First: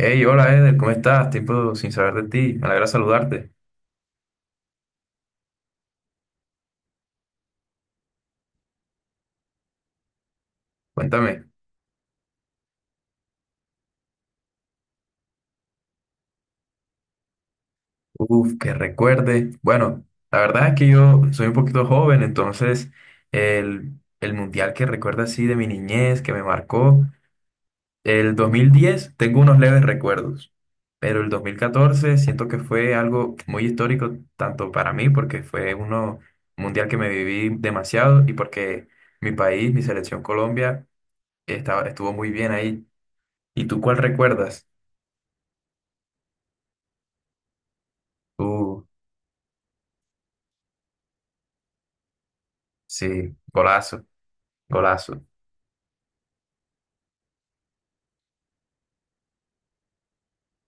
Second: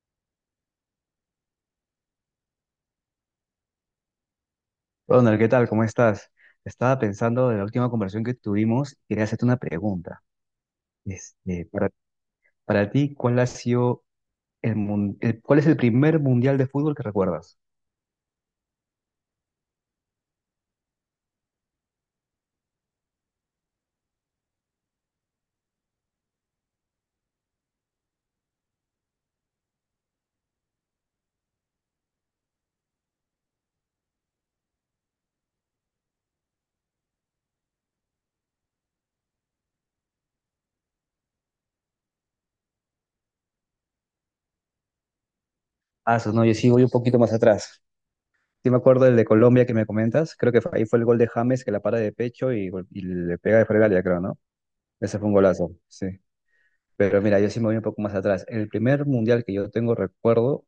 Hey, hola Eder, ¿cómo estás? Tiempo sin saber de ti, me alegra saludarte. Ronald, ¿qué tal? ¿Cómo estás? Estaba pensando en la última conversación que tuvimos y quería hacerte una pregunta. Cuéntame. Este, para, para ti, ¿cuál ha sido cuál es el primer mundial de fútbol que recuerdas? Uf, que recuerde. Bueno, la verdad es que yo soy un poquito joven, entonces el, el mundial que recuerda así de mi niñez, que me marcó, el 2010 tengo unos leves recuerdos, pero el 2014 siento que fue algo muy histórico, tanto para mí, porque fue uno mundial que me viví demasiado y porque mi país, mi selección Colombia, estuvo muy bien ahí. ¿Y tú cuál recuerdas? Ah, eso no, yo sí voy un poquito más atrás. Sí me Uh, acuerdo del de Colombia que me comentas. Creo que ahí fue el gol de James que la para de pecho y sí, le pega de fregalia, golazo, creo, ¿no? Ese golazo, fue un golazo, sí. Pero mira, yo sí me voy un poco más atrás. El primer mundial que yo tengo recuerdo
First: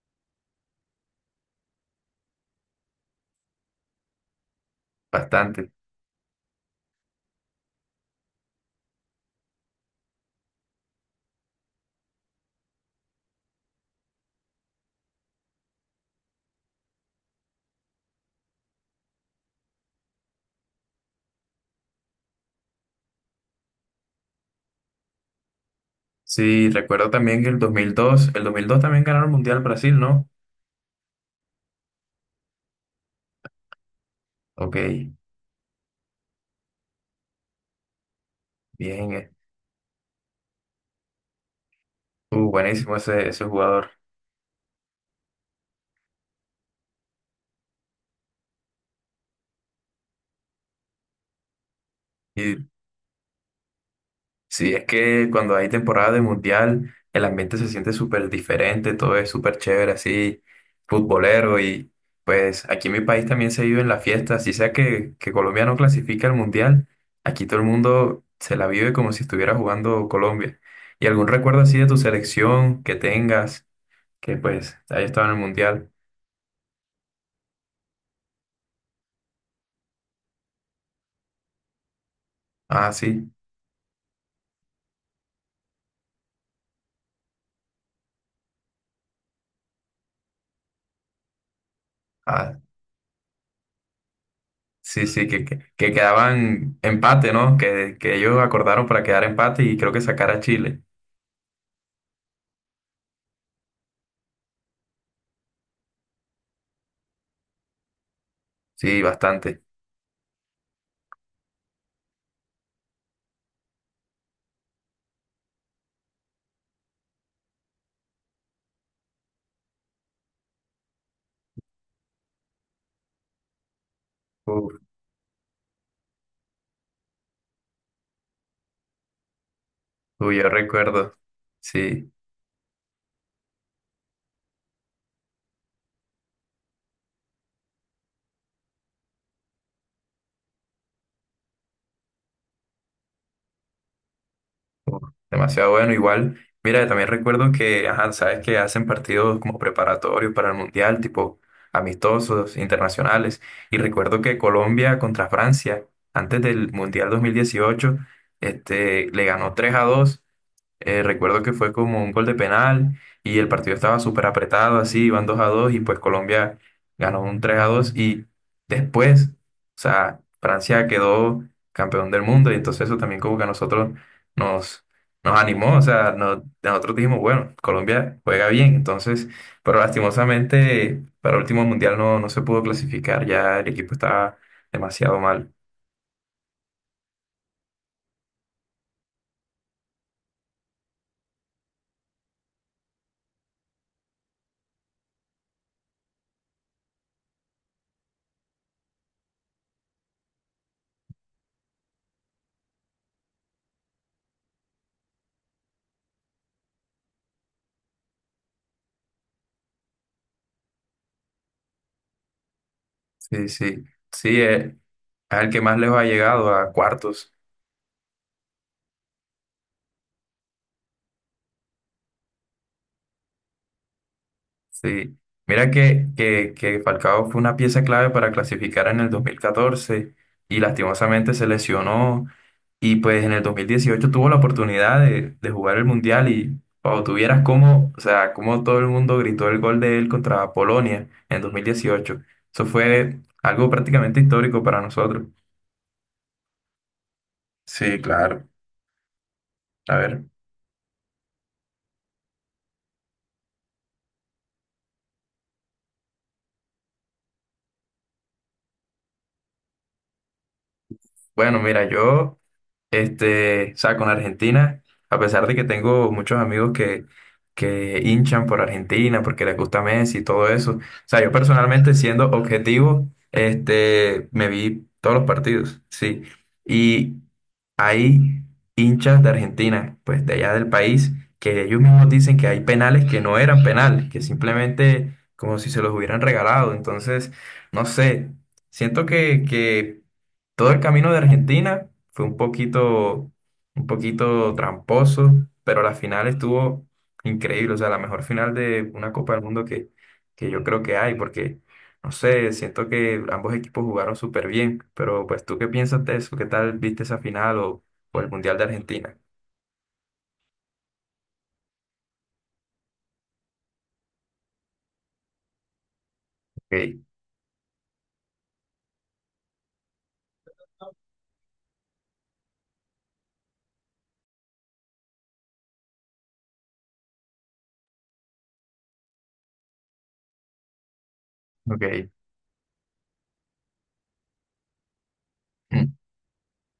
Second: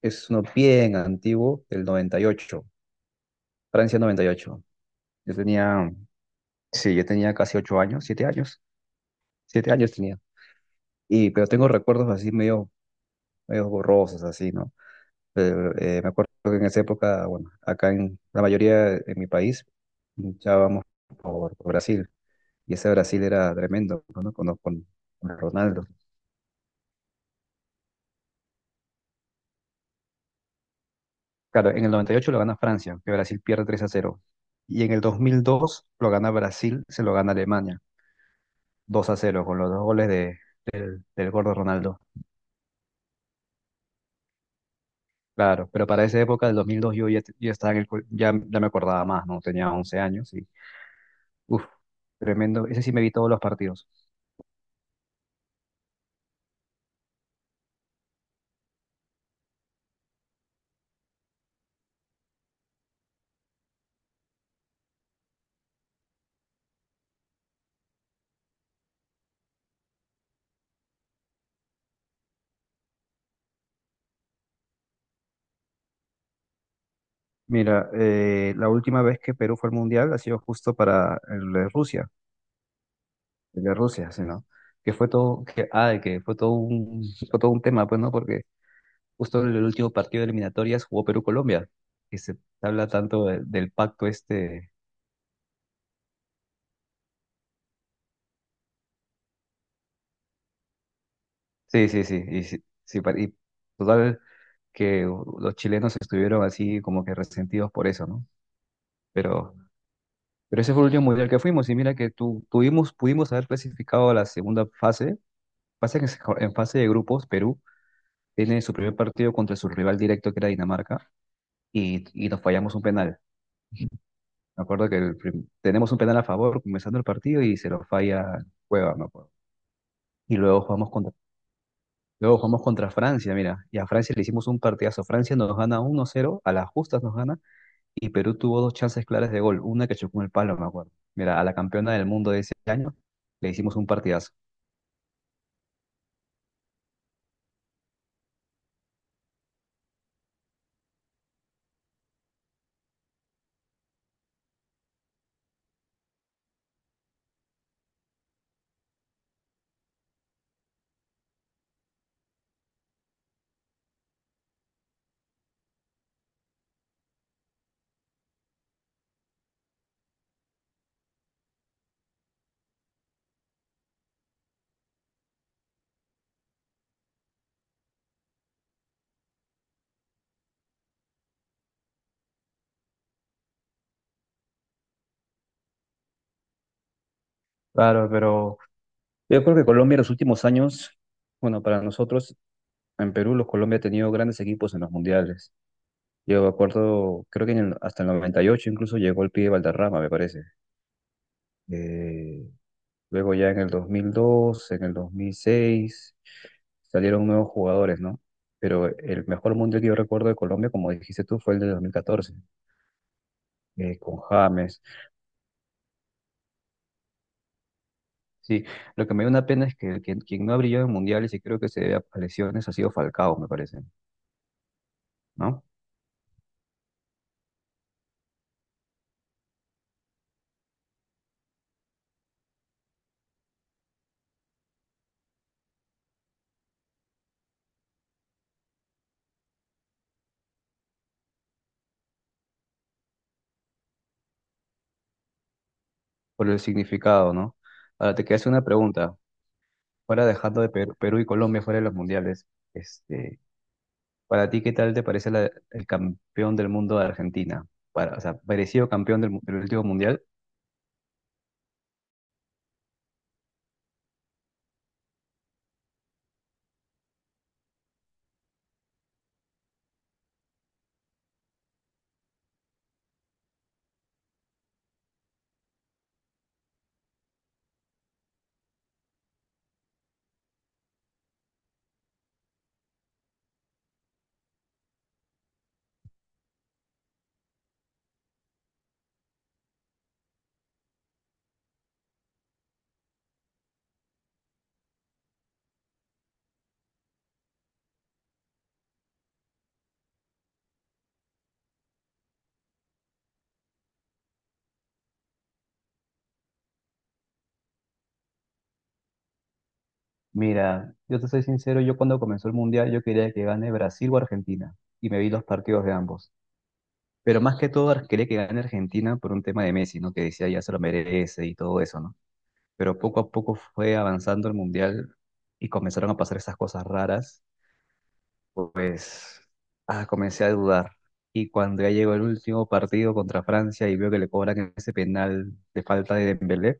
es uno bien antiguo, del 98. Francia 98. Yo bastante. tenía Sí, yo tenía casi 8 años, 7 años, 7 años tenía. Pero tengo recuerdos así medio borrosos, así, ¿no? Pero, me acuerdo que en esa época, bueno, acá en la mayoría en mi país, luchábamos por Brasil. Y ese Brasil era tremendo, ¿no? Con Ronaldo. Sí, recuerdo también que el 2002, el 2002 también ganaron el Mundial Brasil, ¿no? Claro, en el 98 lo gana Francia, que Brasil pierde 3-0. Ok, Y en el 2002 lo gana Brasil, se lo gana Alemania, 2 bien. a Eh. 0, con los dos goles del gordo Ronaldo. Buenísimo ese, ese jugador. Claro, pero para esa época del 2002 yo ya estaba en el, ya me acordaba más, ¿no? Tenía 11 años y, uff, Y tremendo. Ese sí me vi todos los partidos. sí, es que cuando hay temporada de mundial, el ambiente se siente súper diferente, todo es súper chévere, así, futbolero. Y pues aquí en mi país también se vive en la fiesta, así sea que Colombia no clasifica al mundial, aquí todo el mundo se la vive como si estuviera jugando Colombia. ¿Y algún recuerdo así de tu selección que tengas, que pues haya estado en el mundial? Mira, la última vez que Perú fue al Mundial ha sido justo para Ah, sí, el de Rusia, sí, ¿no? Que fue todo un tema, pues, ¿no? Porque justo en el último partido de eliminatorias jugó Perú-Colombia, y se ah, habla tanto del pacto este. sí, sí, que quedaban empate, ¿no? Que ellos acordaron para quedar empate y creo que sacar a Chile. Sí, sí, sí, y, sí, sí, y total. Que los chilenos estuvieron así como que resentidos por eso, ¿no? Sí, Pero, bastante. pero ese fue el último mundial que fuimos y mira que tuvimos, pudimos haber clasificado a la segunda fase. Pasa que en fase de grupos Perú tiene su primer partido contra su rival directo que era Dinamarca y nos fallamos un penal. Me Uf, acuerdo que tenemos un penal a favor comenzando el partido y se lo falla Cueva, me acuerdo. Y uy, yo recuerdo, sí, luego jugamos contra Francia, mira, y a Francia le hicimos un partidazo. Francia nos gana 1-0, a las justas nos gana. Y Perú tuvo dos chances claras de gol, una que chocó en el palo, me acuerdo. Mira, a la campeona del mundo de ese año le hicimos un partidazo. uf, demasiado bueno. Igual, mira, también recuerdo que, ajá, sabes que hacen partidos como preparatorios para el mundial, tipo amistosos, internacionales. Y recuerdo que Colombia contra Francia, antes del mundial 2018, le ganó 3 a dos. Recuerdo que fue como un gol de penal y el partido estaba súper apretado, así, iban 2 a 2 y pues Colombia ganó un 3 a 2 y después, o sea, Francia quedó campeón del mundo y entonces eso también como que a nosotros nos, nos animó, o sea, nosotros dijimos, bueno, Colombia juega bien, entonces, pero lastimosamente para el último mundial no, no se pudo clasificar, ya el equipo estaba demasiado mal. Claro, pero yo creo que Colombia en los últimos años, bueno, para nosotros en Perú, los Colombia ha tenido grandes equipos en los mundiales. Yo me acuerdo, creo que hasta el 98 incluso llegó el pibe Valderrama, me parece. Eh, Luego ya en el 2002 en el 2006 salieron nuevos jugadores, ¿no? Pero el mejor mundial que yo recuerdo de Colombia, como dijiste tú, fue el de 2014, Sí, sí, con sí, James. es el que más lejos ha llegado a cuartos. Sí, lo que me da una pena es que quien no ha brillado en mundiales y creo que se debe a lesiones ha sido Falcao, me parece, Sí, ¿no? mira que Falcao fue una pieza clave para clasificar en el 2014 y lastimosamente se lesionó y pues en el 2018 tuvo la oportunidad de jugar el Mundial y cuando tuvieras cómo, o sea, cómo todo el mundo gritó el gol de él contra Polonia en 2018. Eso fue algo prácticamente histórico para nosotros. Por el significado, ¿no? Sí, Ahora te quería claro. hacer una pregunta. A ver. Fuera dejando de Perú y Colombia fuera de los mundiales, este, para ti, ¿qué tal te parece el campeón del mundo de Argentina? Para, o sea, parecido campeón del último mundial. Bueno, mira, yo. Este, o sea, con Argentina, a pesar de que tengo muchos amigos que hinchan por Argentina porque les gusta Messi y todo eso, o sea, yo personalmente siendo objetivo, me vi todos los partidos, sí. Y hay hinchas de Argentina, pues de allá del país, que ellos mismos dicen que hay penales que no eran penales, que simplemente como si se los hubieran regalado. Entonces, no sé, siento que todo el camino de Argentina fue un poquito tramposo, pero la final estuvo increíble, o sea, la mejor final de una Copa del Mundo que yo creo que hay, porque, no sé, siento que ambos equipos jugaron súper bien, pero pues tú qué piensas de eso, qué tal viste esa final o el Mundial de Argentina. Mira, yo te soy sincero, yo cuando comenzó el mundial yo quería que gane Brasil o Argentina y me vi los partidos de ambos. Ok, Pero más que todo quería que gane Argentina por un tema de Messi, ¿no? Que decía ya se lo merece y todo eso, ¿no? Pero poco a poco fue avanzando el Mundial y comenzaron a pasar esas cosas raras, pues, comencé a dudar. Y cuando ya ok, llegó el último partido contra Francia y veo que le cobran ese penal de mm, falta de Dembélé,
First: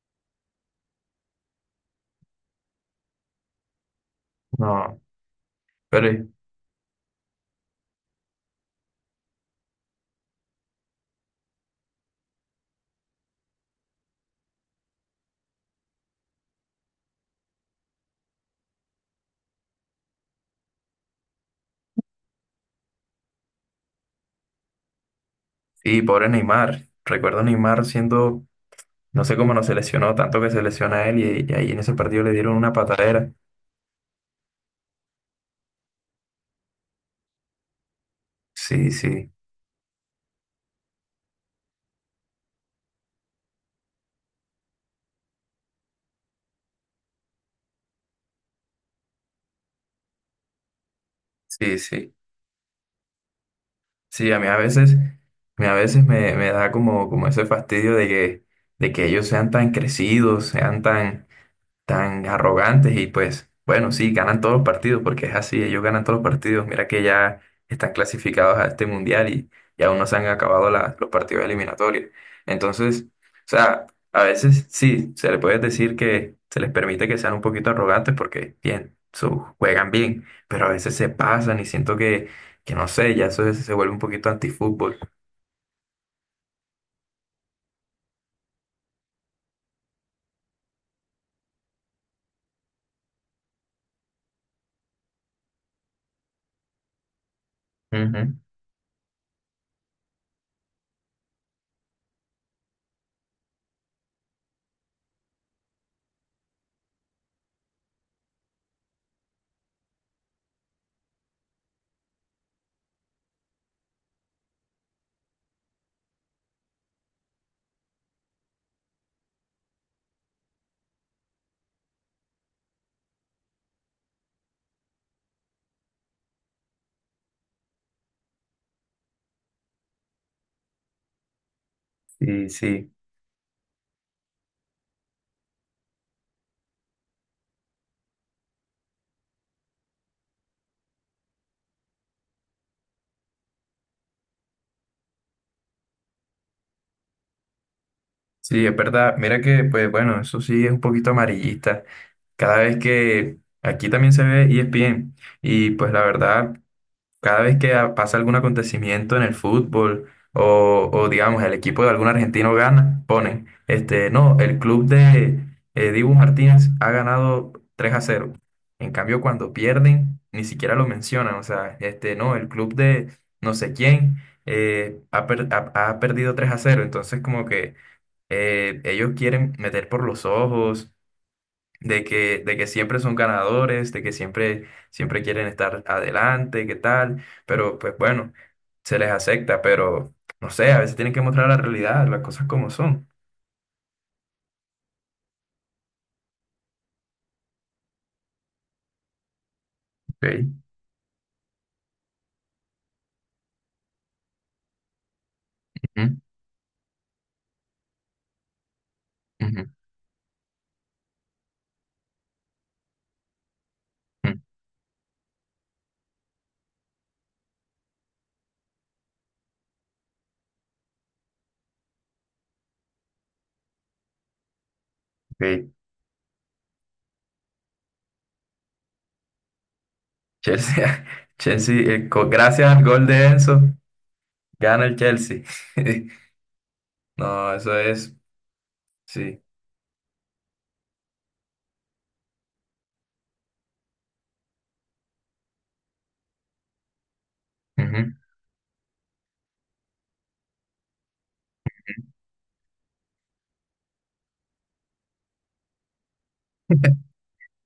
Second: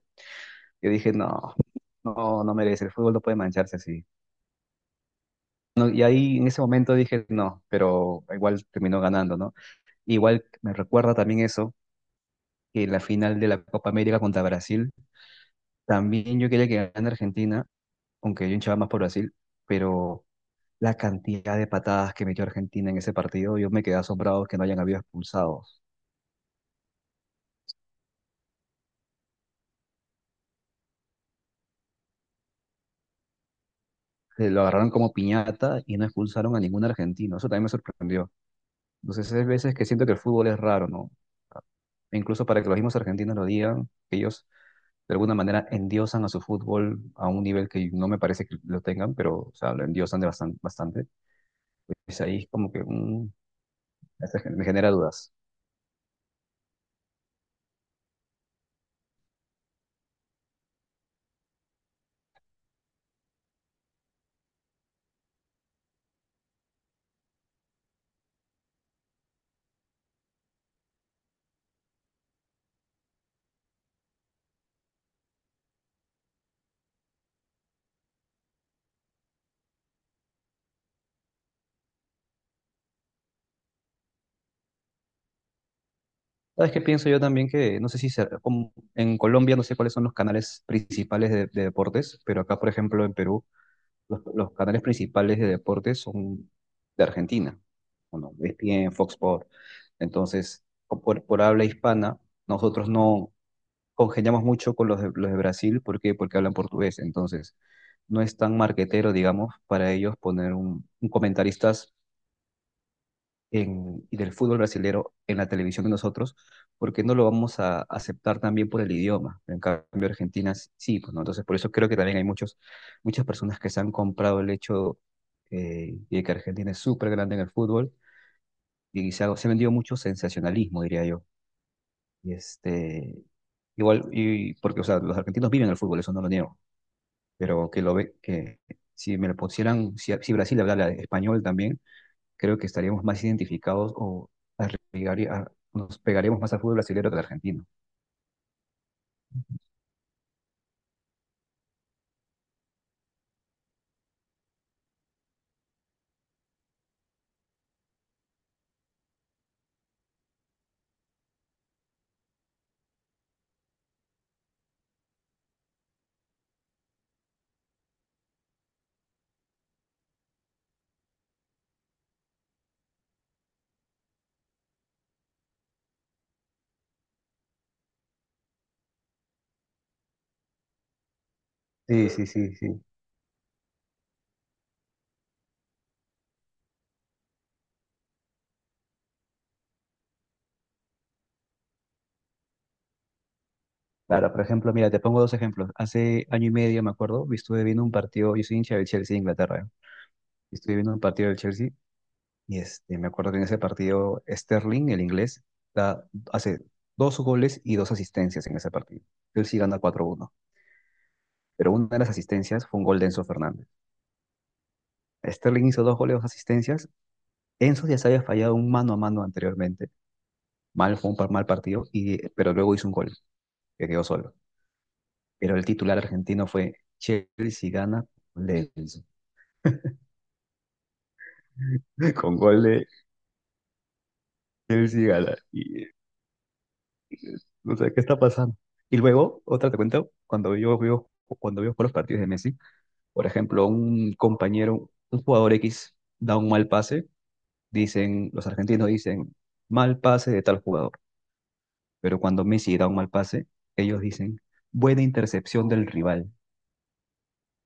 yo dije, no, no, no merece, el fútbol no puede mancharse así. no, No, y pero ahí en ese momento dije, no, pero igual terminó ganando, ¿no? Igual me recuerda también eso que la final de la Copa América contra Brasil. También yo quería que ganara Argentina, aunque yo hinchaba más por Brasil, pero la cantidad de patadas que metió Argentina en ese partido, yo me quedé asombrado que no hayan habido expulsados. sí, pobre Neymar, recuerdo a Neymar siendo, no sé cómo no se lesionó, tanto que se lesiona él y ahí en ese partido le dieron una patadera. Se lo agarraron como piñata y no expulsaron a ningún argentino. Eso también me sorprendió. Sí, sí. Entonces, hay veces que siento que el fútbol es raro, ¿no? E incluso para que los mismos argentinos lo digan, que ellos de alguna manera endiosan a su fútbol a un nivel que no me parece que lo tengan, pero o sea, lo endiosan de bastante. Sí, sí. Es ahí como que Sí, a mí este a me genera veces, dudas. a mí a veces me, me da como, como ese fastidio de que ellos sean tan crecidos, sean tan tan arrogantes y pues bueno, sí, ganan todos los partidos porque es así, ellos ganan todos los partidos. Mira que ya están clasificados a este mundial y aún no se han acabado los partidos eliminatorios. Entonces, o sea, a veces sí, se le puede decir que se les permite que sean un poquito arrogantes porque bien, juegan bien, pero a veces se pasan y siento que no sé, se vuelve un poquito antifútbol. ¿Sabes qué pienso yo también? Que no sé si se- como en Colombia no sé cuáles son los canales principales de deportes, pero acá, por ejemplo, en Perú, los canales principales de deportes son de Argentina. Bueno, Ujú, ESPN, Fox Sports. Entonces, por habla hispana, nosotros no congeniamos mucho con los de Brasil. ¿Por qué? Porque hablan portugués. Entonces, no es tan marquetero, digamos, para ellos poner un comentarista y del fútbol brasilero en la televisión de nosotros, porque no lo vamos a aceptar también por el idioma. En cambio, Argentina sí, pues, ¿no? Entonces, por eso creo que también hay muchas personas que se han comprado el hecho, de que Argentina es súper grande en el fútbol y se ha vendido mucho sensacionalismo, diría yo. Y sí, sí, igual, y porque, o sea, los argentinos viven el fútbol, eso no lo niego, pero que lo ve, que si me lo pusieran, si Brasil hablara español también creo que estaríamos más identificados o nos pegaríamos más al fútbol brasileño que al argentino. sí, es verdad. Mira que, pues bueno, eso sí es un poquito amarillista. Cada vez que aquí también se ve ESPN y pues la verdad, cada vez que pasa algún acontecimiento en el fútbol o, digamos el equipo de algún argentino gana, ponen, este, no, el club de Dibu Martínez ha ganado 3 a cero. En cambio, cuando pierden, ni siquiera lo mencionan, o sea, este, no, el club de no sé quién ha perdido 3 a cero, entonces como que ellos quieren meter por los ojos de Sí, sí, sí, de que sí. siempre son ganadores, de que siempre, siempre quieren estar adelante, qué tal, pero pues bueno, se les acepta, pero no sé, a veces tienen que mostrar la realidad, las cosas como son. Claro, por ejemplo, mira, te pongo dos ejemplos. Hace año y medio, me acuerdo, estuve viendo un partido, yo soy hincha del Chelsea de Inglaterra, Okay. y estuve viendo un partido del Chelsea y me acuerdo que en ese partido Sterling, el inglés, da- Ujú, hace dos goles y dos asistencias en ese partido. Chelsea ujú, gana 4-1, pero una de las asistencias fue un gol de Enzo Fernández. ujú, Sterling hizo dos goles, dos asistencias. Enzo ya se había fallado un mano a mano anteriormente mal, fue un mal partido, pero luego hizo un gol, que quedó solo. Pero el ok. titular argentino fue Chelsea gana con gol de Enzo. Chelsea, Chelsea, Con gol gracias al de gol de Enzo, gana el Chelsea gana. Chelsea. Y No, no eso sé qué es, está pasando. Y sí. luego, otra te cuento, cuando veo por los partidos de Messi, por ejemplo, un compañero, un jugador X da un mal pase, Ujú. Los argentinos dicen, mal pase de tal jugador. Pero cuando Messi da un mal pase, ellos dicen, buena intercepción del rival.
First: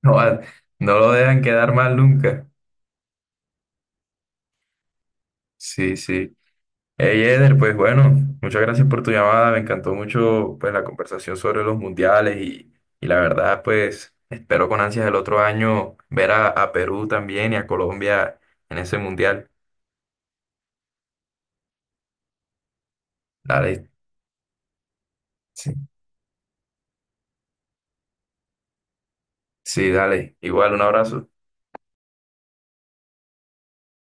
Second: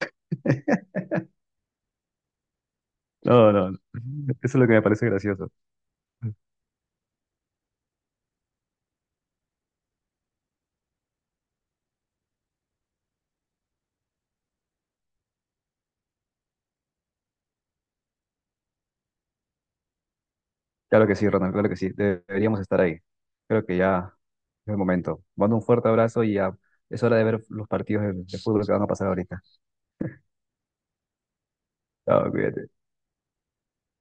No, no lo dejan quedar mal nunca. No, no, no. Eso es lo que me parece gracioso. Sí, sí. Hey Eder, pues bueno, muchas gracias por tu llamada. Me encantó mucho pues la conversación sobre los mundiales y la verdad pues espero con ansias el otro año ver a Perú también y a Colombia en ese mundial. Claro que sí, Ronald, claro que sí. Deberíamos estar ahí. Creo que Dale, ya es el momento. Mando un sí. fuerte abrazo y ya es hora de ver los partidos de fútbol que van a pasar ahorita. Sí, dale. Igual, un abrazo. Chao, cuídate.